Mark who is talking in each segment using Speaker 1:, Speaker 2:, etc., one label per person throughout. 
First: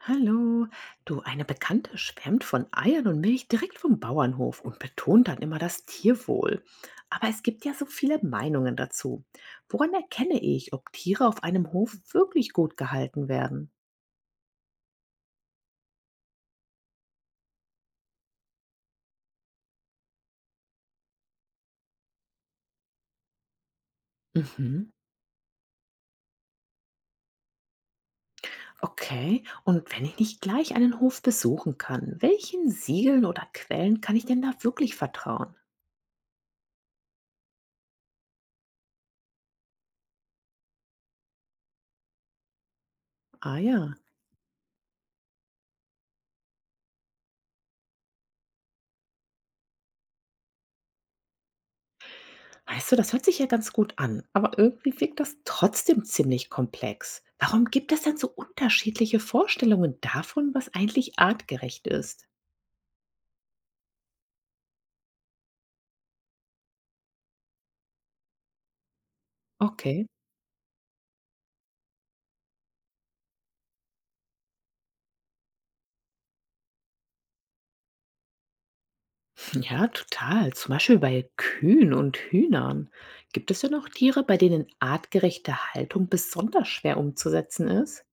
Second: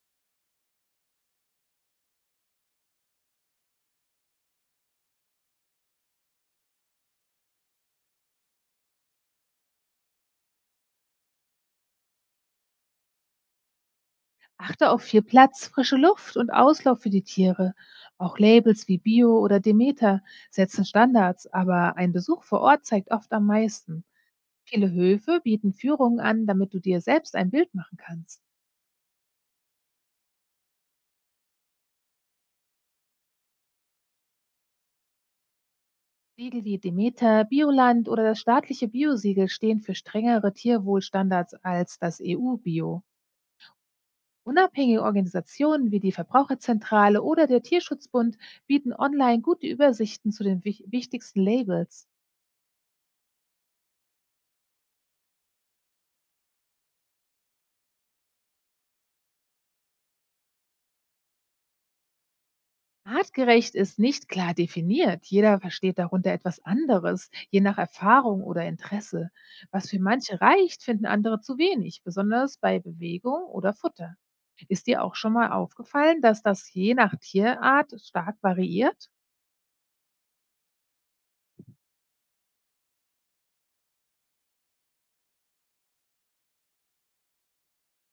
Speaker 1: Hallo. Du, eine Bekannte schwärmt von Eiern und Milch direkt vom Bauernhof und betont dann immer das Tierwohl. Aber es gibt ja so viele Meinungen dazu. Woran erkenne ich, ob Tiere auf einem Hof wirklich gut gehalten werden?
Speaker 2: Achte auf viel Platz, frische Luft und Auslauf für die Tiere. Auch Labels wie Bio oder Demeter setzen Standards, aber ein Besuch vor Ort zeigt oft am meisten.
Speaker 1: Mhm.
Speaker 2: Viele Höfe bieten Führungen an, damit du dir selbst ein Bild machen kannst.
Speaker 1: Okay. Und wenn ich nicht gleich einen Hof besuchen kann, welchen Siegeln oder Quellen kann ich denn da wirklich vertrauen?
Speaker 2: Siegel wie Demeter, Bioland oder das staatliche Biosiegel stehen für strengere Tierwohlstandards als das EU-Bio.
Speaker 1: Ah ja.
Speaker 2: Unabhängige Organisationen wie die Verbraucherzentrale oder der Tierschutzbund bieten online gute Übersichten zu den wichtigsten Labels.
Speaker 1: Weißt du, das hört sich ja ganz gut an, aber irgendwie wirkt das trotzdem ziemlich komplex. Warum gibt es denn so unterschiedliche Vorstellungen davon, was eigentlich artgerecht ist?
Speaker 2: Artgerecht ist nicht klar definiert. Jeder versteht darunter etwas anderes, je nach Erfahrung oder Interesse. Was für
Speaker 1: Okay.
Speaker 2: manche reicht, finden andere zu wenig, besonders bei Bewegung oder Futter. Ist dir auch schon mal aufgefallen, dass das je nach Tierart stark variiert?
Speaker 1: Ja, total. Zum Beispiel bei Kühen und Hühnern. Gibt es denn noch Tiere, bei denen artgerechte Haltung besonders schwer umzusetzen ist?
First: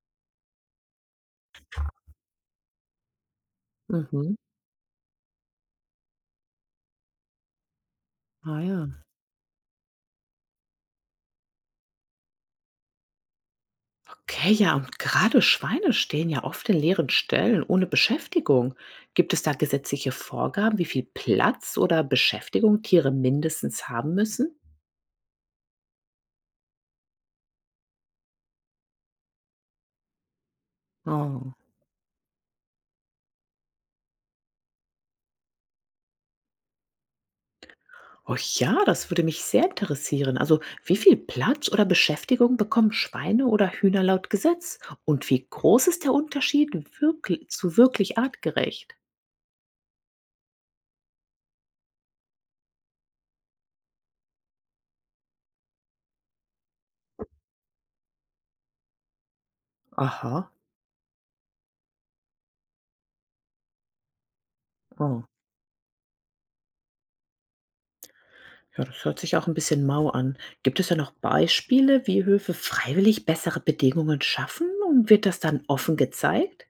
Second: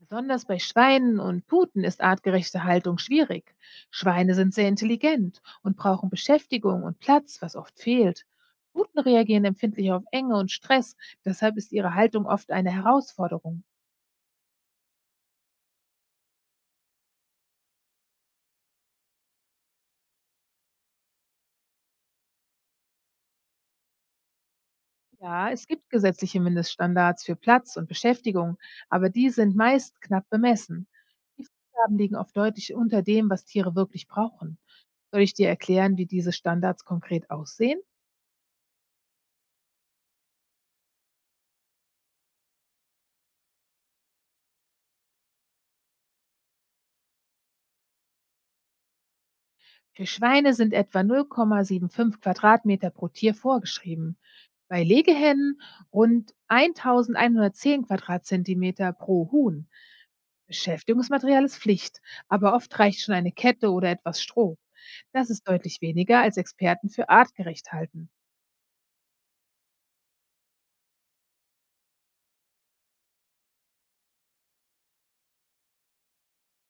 Speaker 2: Besonders bei Schweinen und Puten ist artgerechte Haltung schwierig. Schweine
Speaker 1: Mhm.
Speaker 2: sind sehr intelligent und brauchen Beschäftigung und Platz, was oft fehlt.
Speaker 1: Ah ja.
Speaker 2: Puten reagieren empfindlich auf Enge und Stress, deshalb ist ihre Haltung oft eine Herausforderung.
Speaker 1: Okay, ja, und gerade Schweine stehen ja oft in leeren Ställen ohne Beschäftigung. Gibt es da gesetzliche Vorgaben, wie viel Platz oder Beschäftigung Tiere mindestens haben müssen?
Speaker 2: Ja, es gibt gesetzliche Mindeststandards für Platz und Beschäftigung, aber die sind meist knapp bemessen. Die
Speaker 1: Oh.
Speaker 2: Vorgaben liegen oft deutlich unter dem, was Tiere wirklich brauchen. Soll ich dir erklären, wie diese Standards konkret aussehen?
Speaker 1: Oh ja, das würde mich sehr interessieren. Also, wie viel Platz oder Beschäftigung bekommen Schweine oder Hühner laut Gesetz? Und wie groß ist der Unterschied wirklich, zu wirklich artgerecht?
Speaker 2: Für Schweine sind etwa 0,75 Quadratmeter pro Tier vorgeschrieben, bei Legehennen rund 1110 Quadratzentimeter pro Huhn.
Speaker 1: Aha.
Speaker 2: Beschäftigungsmaterial ist Pflicht, aber oft reicht schon eine Kette oder etwas Stroh.
Speaker 1: Oh.
Speaker 2: Das ist deutlich weniger, als Experten für artgerecht halten.
Speaker 1: Ja, das hört sich auch ein bisschen mau an. Gibt es da noch Beispiele, wie Höfe freiwillig bessere Bedingungen schaffen und wird das dann offen gezeigt?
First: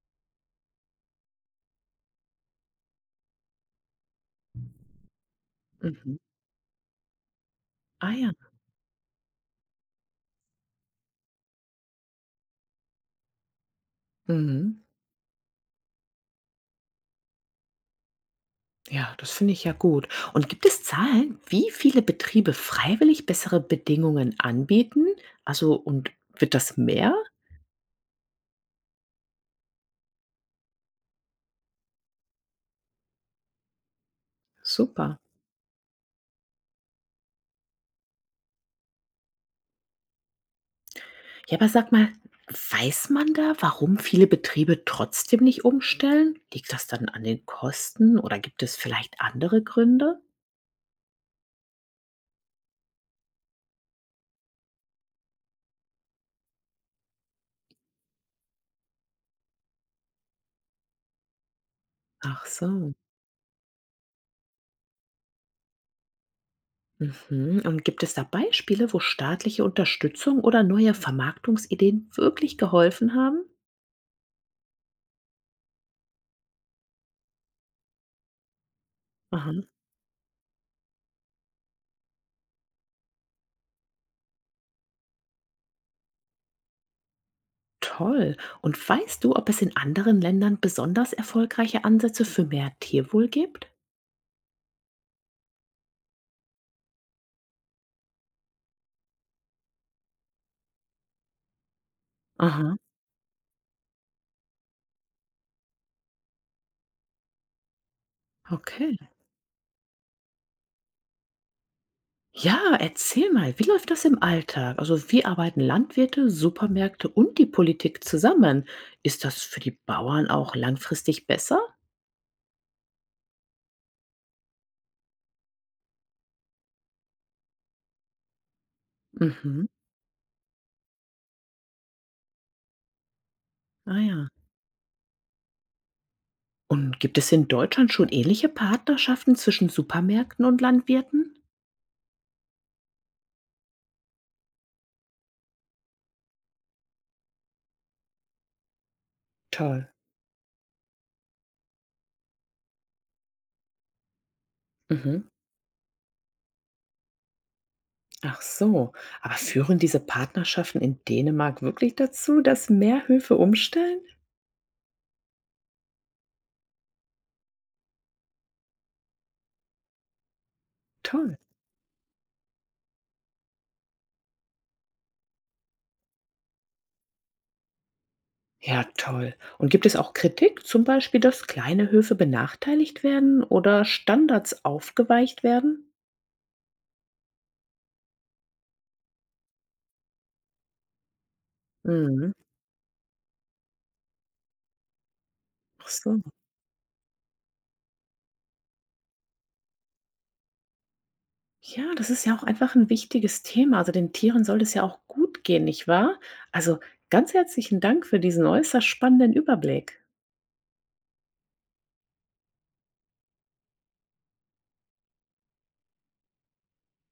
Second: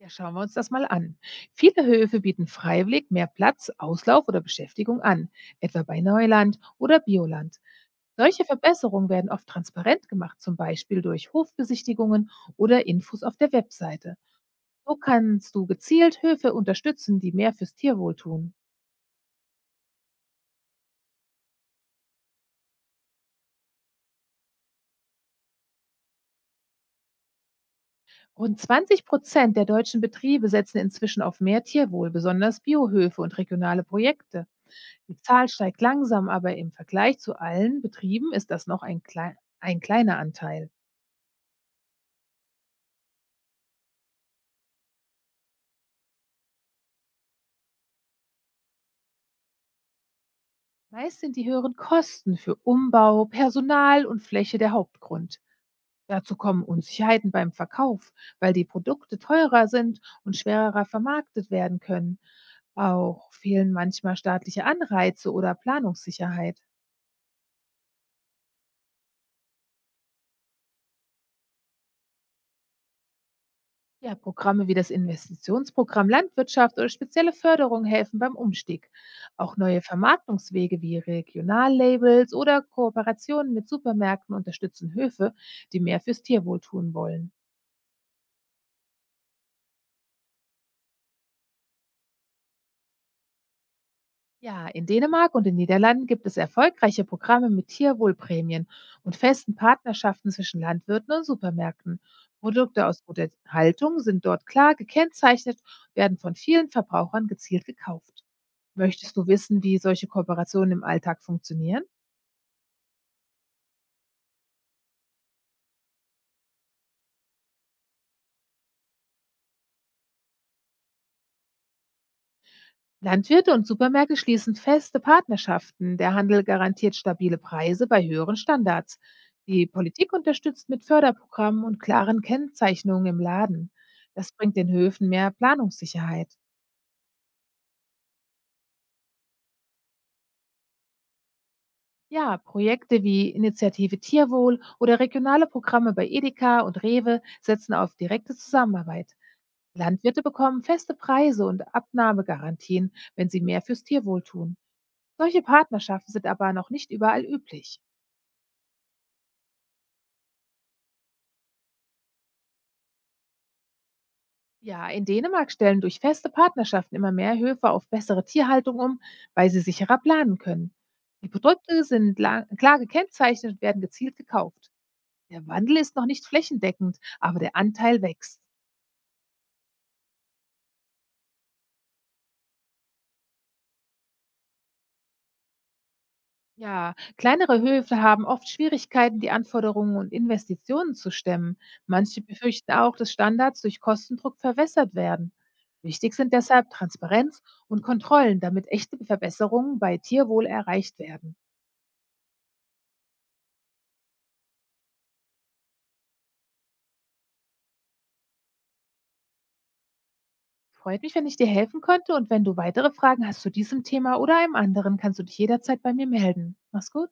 Speaker 2: Ja, schauen wir uns das mal an. Viele Höfe bieten freiwillig mehr Platz, Auslauf oder Beschäftigung an, etwa bei
Speaker 1: Mhm.
Speaker 2: Neuland oder Bioland.
Speaker 1: Ah ja.
Speaker 2: Solche Verbesserungen werden oft transparent gemacht, zum Beispiel durch Hofbesichtigungen oder Infos auf der Webseite.
Speaker 1: Mhm.
Speaker 2: So kannst du gezielt Höfe unterstützen, die mehr fürs Tierwohl tun.
Speaker 1: Ja, das finde ich ja gut. Und gibt es Zahlen, wie viele Betriebe freiwillig bessere Bedingungen anbieten? Also, und wird das mehr?
Speaker 2: Rund 20% der deutschen Betriebe setzen inzwischen auf mehr Tierwohl, besonders Biohöfe und regionale Projekte. Die
Speaker 1: Super.
Speaker 2: Zahl steigt langsam, aber im Vergleich zu allen Betrieben ist das noch ein, klei ein kleiner Anteil.
Speaker 1: Ja, aber sag mal, weiß man da, warum viele Betriebe trotzdem nicht umstellen? Liegt das dann an den Kosten oder gibt es vielleicht andere Gründe?
Speaker 2: Meist sind die höheren Kosten für Umbau, Personal und Fläche der Hauptgrund. Dazu kommen Unsicherheiten beim Verkauf, weil die Produkte teurer sind und schwerer vermarktet werden können.
Speaker 1: Ach so.
Speaker 2: Auch fehlen manchmal staatliche Anreize oder Planungssicherheit.
Speaker 1: Mhm. Und gibt es da Beispiele, wo staatliche Unterstützung oder neue Vermarktungsideen wirklich geholfen haben?
Speaker 2: Ja, Programme wie das Investitionsprogramm Landwirtschaft oder spezielle Förderung helfen beim Umstieg. Auch
Speaker 1: Aha,
Speaker 2: neue Vermarktungswege wie Regionallabels oder Kooperationen mit Supermärkten unterstützen Höfe, die mehr fürs Tierwohl tun wollen.
Speaker 1: toll. Und weißt du, ob es in anderen Ländern besonders erfolgreiche Ansätze für mehr Tierwohl gibt?
Speaker 2: Ja, in Dänemark und den Niederlanden gibt es erfolgreiche Programme mit Tierwohlprämien und festen Partnerschaften zwischen Landwirten und Supermärkten.
Speaker 1: Aha,
Speaker 2: Produkte aus guter Haltung sind dort klar gekennzeichnet, werden von vielen Verbrauchern gezielt gekauft.
Speaker 1: okay.
Speaker 2: Möchtest du wissen, wie solche Kooperationen im Alltag funktionieren?
Speaker 1: Ja, erzähl mal, wie läuft das im Alltag? Also wie arbeiten Landwirte, Supermärkte und die Politik zusammen? Ist das für die Bauern auch langfristig besser?
Speaker 2: Landwirte und Supermärkte schließen feste Partnerschaften. Der Handel garantiert stabile Preise bei höheren Standards.
Speaker 1: Mhm.
Speaker 2: Die Politik unterstützt mit Förderprogrammen und klaren Kennzeichnungen im Laden.
Speaker 1: Ah ja.
Speaker 2: Das bringt den Höfen mehr Planungssicherheit.
Speaker 1: Und gibt es in Deutschland schon ähnliche Partnerschaften zwischen Supermärkten und Landwirten?
Speaker 2: Ja, Projekte wie Initiative Tierwohl oder regionale Programme bei Edeka und Rewe setzen auf direkte Zusammenarbeit.
Speaker 1: Toll.
Speaker 2: Landwirte bekommen feste Preise und Abnahmegarantien, wenn sie mehr fürs Tierwohl tun.
Speaker 1: Mhm.
Speaker 2: Solche Partnerschaften sind aber noch nicht überall üblich.
Speaker 1: Ach so, aber führen diese Partnerschaften in Dänemark wirklich dazu, dass mehr Höfe umstellen?
Speaker 2: Ja, in Dänemark stellen durch feste Partnerschaften immer mehr Höfe auf bessere Tierhaltung um, weil sie sicherer planen können. Die
Speaker 1: Toll.
Speaker 2: Produkte sind klar gekennzeichnet und werden gezielt gekauft. Der Wandel ist noch nicht flächendeckend, aber der Anteil wächst.
Speaker 1: Ja, toll. Und gibt es auch Kritik, zum Beispiel, dass kleine Höfe benachteiligt werden oder Standards aufgeweicht werden?
Speaker 2: Ja, kleinere Höfe haben oft Schwierigkeiten, die Anforderungen und Investitionen zu stemmen. Manche
Speaker 1: Mhm.
Speaker 2: befürchten auch, dass Standards durch Kostendruck verwässert werden.
Speaker 1: Ach
Speaker 2: Wichtig
Speaker 1: so.
Speaker 2: sind deshalb Transparenz und Kontrollen, damit echte Verbesserungen bei Tierwohl erreicht werden.
Speaker 1: Ja, das ist ja auch einfach ein wichtiges Thema. Also, den Tieren soll es ja auch gut gehen, nicht wahr? Also, ganz herzlichen Dank für diesen äußerst spannenden Überblick.
Speaker 2: Freut mich, wenn ich dir helfen konnte, und wenn du weitere Fragen hast zu diesem Thema oder einem anderen, kannst du dich jederzeit bei mir melden. Mach's gut.